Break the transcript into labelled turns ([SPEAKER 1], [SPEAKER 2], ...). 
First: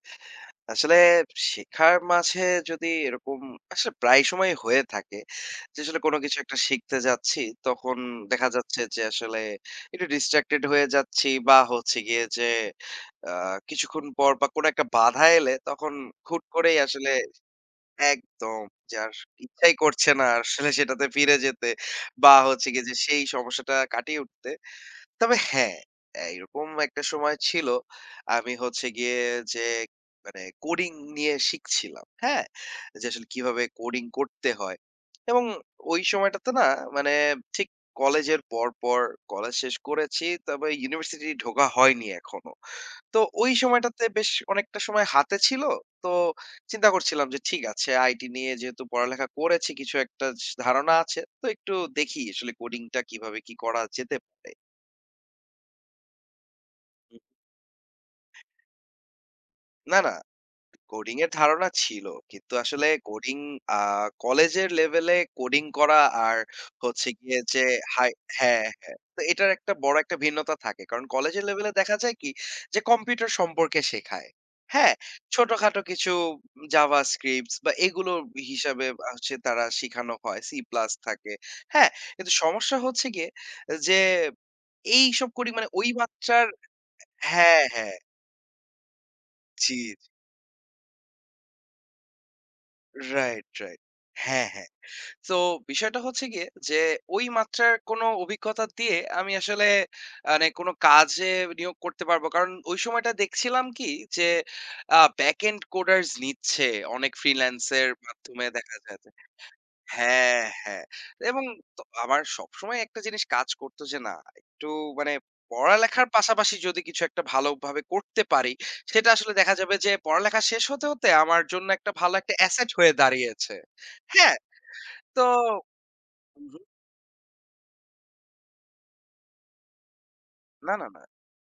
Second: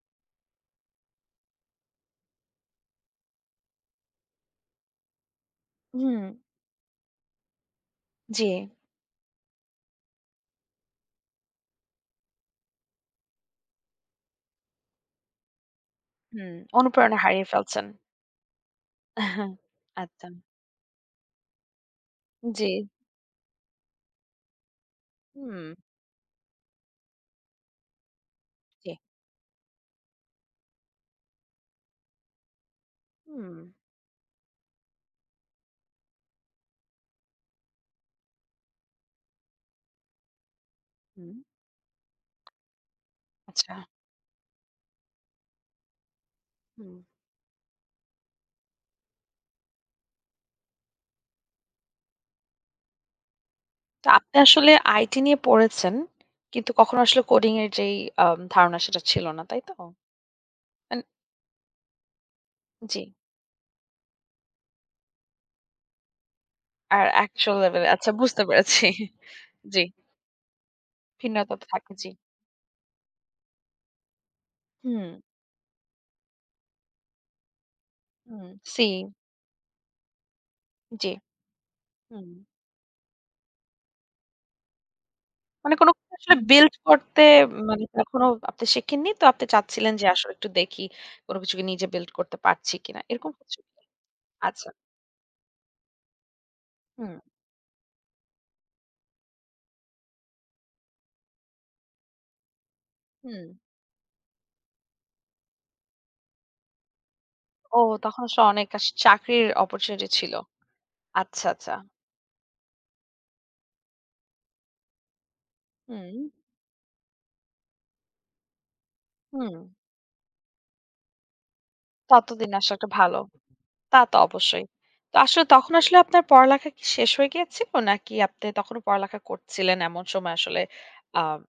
[SPEAKER 1] আসলে শেখার মাঝে যদি এরকম আসলে প্রায় সময়ই হয়ে থাকে। যে আসলে কোন
[SPEAKER 2] হুম।
[SPEAKER 1] কিছু একটা শিখতে যাচ্ছি, তখন
[SPEAKER 2] জি।
[SPEAKER 1] দেখা যাচ্ছে, যে আসলে একটু ডিসট্রাক্টেড হয়ে যাচ্ছি বা হচ্ছে গিয়ে যে আ কিছুক্ষণ পর বা কোন একটা বাধা এলে তখন হুট
[SPEAKER 2] হুম,
[SPEAKER 1] করেই আসলে
[SPEAKER 2] অনুপ্রেরণা হারিয়ে ফেলছেন।
[SPEAKER 1] একদম যে আর ইচ্ছাই করছে না।
[SPEAKER 2] আচ্ছা।
[SPEAKER 1] আসলে সেটাতে ফিরে যেতে বা হচ্ছে
[SPEAKER 2] জি।
[SPEAKER 1] গিয়ে যে সেই সমস্যাটা কাটিয়ে উঠতে তবে
[SPEAKER 2] হুম।
[SPEAKER 1] হ্যাঁ, অ্যা এরকম একটা সময় ছিল। আমি হচ্ছে
[SPEAKER 2] জি।
[SPEAKER 1] গিয়ে যে মানে কোডিং নিয়ে শিখছিলাম। হ্যাঁ? যে আসলে কিভাবে
[SPEAKER 2] হুম।
[SPEAKER 1] কোডিং করতে হয়। এবং ওই সময়টাতে না মানে ঠিক কলেজের পর, পর কলেজ শেষ করেছি। তবে ইউনিভার্সিটি
[SPEAKER 2] হু।
[SPEAKER 1] ঢোকা হয়নি এখনো। তো ঐ
[SPEAKER 2] আচ্ছা।
[SPEAKER 1] সময়টাতে বেশ অনেকটা সময় হাতে ছিল। তো চিন্তা
[SPEAKER 2] হুম।
[SPEAKER 1] করছিলাম যে ঠিক আছে আইটি নিয়ে যেহেতু পড়ালেখা করেছি কিছু একটা স ধারণা আছে। তো একটু দেখি আসলে কোডিং টা কিভাবে কি করা
[SPEAKER 2] তো
[SPEAKER 1] যেতে
[SPEAKER 2] আপনি
[SPEAKER 1] পারে।
[SPEAKER 2] আসলে আইটি নিয়ে পড়েছেন। কিন্তু কখনো
[SPEAKER 1] হুম।
[SPEAKER 2] আসলে কোডিং এর যেই আম ধারণা সেটা ছিল না, তাই তো?
[SPEAKER 1] না, না,
[SPEAKER 2] আন
[SPEAKER 1] কোডিং এর ধারণা ছিল। কিন্তু আসলে
[SPEAKER 2] জ্বী।
[SPEAKER 1] কোডিং আ কলেজের লেভেলে কোডিং করা আর
[SPEAKER 2] আর
[SPEAKER 1] হচ্ছে গিয়ে
[SPEAKER 2] অ্যাকচুয়াল
[SPEAKER 1] যে
[SPEAKER 2] লেভেল এ
[SPEAKER 1] হাই
[SPEAKER 2] আচ্ছা বুঝতে
[SPEAKER 1] হ্যাঁ,
[SPEAKER 2] পেরেছি।
[SPEAKER 1] হ্যাঁ। তো এটার একটা
[SPEAKER 2] জ্বী।
[SPEAKER 1] বড় একটা ভিন্নতা থাকে। কারণ কলেজের
[SPEAKER 2] ভিন্নতা তো
[SPEAKER 1] লেভেলে
[SPEAKER 2] থাক
[SPEAKER 1] দেখা
[SPEAKER 2] জি।
[SPEAKER 1] যায় কি, যে কম্পিউটার সম্পর্কে শেখায়। হ্যাঁ?
[SPEAKER 2] হু।
[SPEAKER 1] ছোট-খাটো কিছু জাভাস্ক্রিপ্টস বা এগুলো
[SPEAKER 2] হুম,
[SPEAKER 1] হিসাবে
[SPEAKER 2] সি।
[SPEAKER 1] আ সে তারা শিখানো হয়। সি প্লাস
[SPEAKER 2] জি,
[SPEAKER 1] থাকে, হ্যাঁ? কিন্তু
[SPEAKER 2] উম
[SPEAKER 1] সমস্যা হচ্ছে গিয়ে যে এইসব করি মানে
[SPEAKER 2] মানে
[SPEAKER 1] ওই
[SPEAKER 2] কোন [unintelligible]
[SPEAKER 1] মাত্রার
[SPEAKER 2] বিল্ট করতে
[SPEAKER 1] হ্যাঁ,
[SPEAKER 2] মানে
[SPEAKER 1] হ্যাঁ।
[SPEAKER 2] তখনো আপনি শেখেননি। তো আপনি চাচ্ছিলেন,
[SPEAKER 1] চির
[SPEAKER 2] যে আসো একটু দেখি কোন কিছু কি নিজে বিল্ট করতে পারছি কিনা। এরকম
[SPEAKER 1] রাইট,
[SPEAKER 2] হচ্ছে
[SPEAKER 1] রাইট।
[SPEAKER 2] কি?
[SPEAKER 1] হ্যাঁ,
[SPEAKER 2] আচ্ছা।
[SPEAKER 1] হ্যাঁ। তো বিষয়টা হচ্ছে গিয়ে যে
[SPEAKER 2] হুম।
[SPEAKER 1] ওই মাত্রার কোন অভিজ্ঞতা দিয়ে আমি আসলে আনে কোন কাজে নিয়োগ করতে পারব। কারণ ওই সময়টা
[SPEAKER 2] হুম।
[SPEAKER 1] দেখছিলাম কি যে আ ব্যাক এন্ড কোডার্স নিচ্ছে অনেক ফ্রিল্যান্স
[SPEAKER 2] ও
[SPEAKER 1] এর
[SPEAKER 2] তখন আস
[SPEAKER 1] মাধ্যমে
[SPEAKER 2] অনেক
[SPEAKER 1] দেখা
[SPEAKER 2] আস
[SPEAKER 1] যায় যে
[SPEAKER 2] চাকরির অপরচুনিটি ছিল।
[SPEAKER 1] হ্যাঁ, হ্যাঁ। এবং
[SPEAKER 2] আচ্ছা, আচ্ছা।
[SPEAKER 1] ত আমার সবসময় একটা জিনিস কাজ করতো যে না একটু মানে পড়ালেখার
[SPEAKER 2] হুম।
[SPEAKER 1] পাশাপাশি যদি কিছু একটা ভালো ভাবে করতে পারি। সেটা আসলে দেখা
[SPEAKER 2] হুম।
[SPEAKER 1] যাবে যে পড়ালেখা শেষ হতে, হতে আমার জন্য একটা ভালো একটা
[SPEAKER 2] ততদিন
[SPEAKER 1] অ্যাসেট
[SPEAKER 2] আসা একটা
[SPEAKER 1] হয়ে
[SPEAKER 2] ভালো।
[SPEAKER 1] দাঁড়িয়েছে।
[SPEAKER 2] তা তো
[SPEAKER 1] হ্যাঁ
[SPEAKER 2] অবশ্যই। তো
[SPEAKER 1] তো
[SPEAKER 2] আসলে তখন আসলে আপনার
[SPEAKER 1] উহু।
[SPEAKER 2] পড়ালেখা কি শেষ হয়ে গিয়েছিল? নাকি আপনি তখনও পড়ালেখা করছিলেন এমন সময় আসলে
[SPEAKER 1] না, না, না।
[SPEAKER 2] আম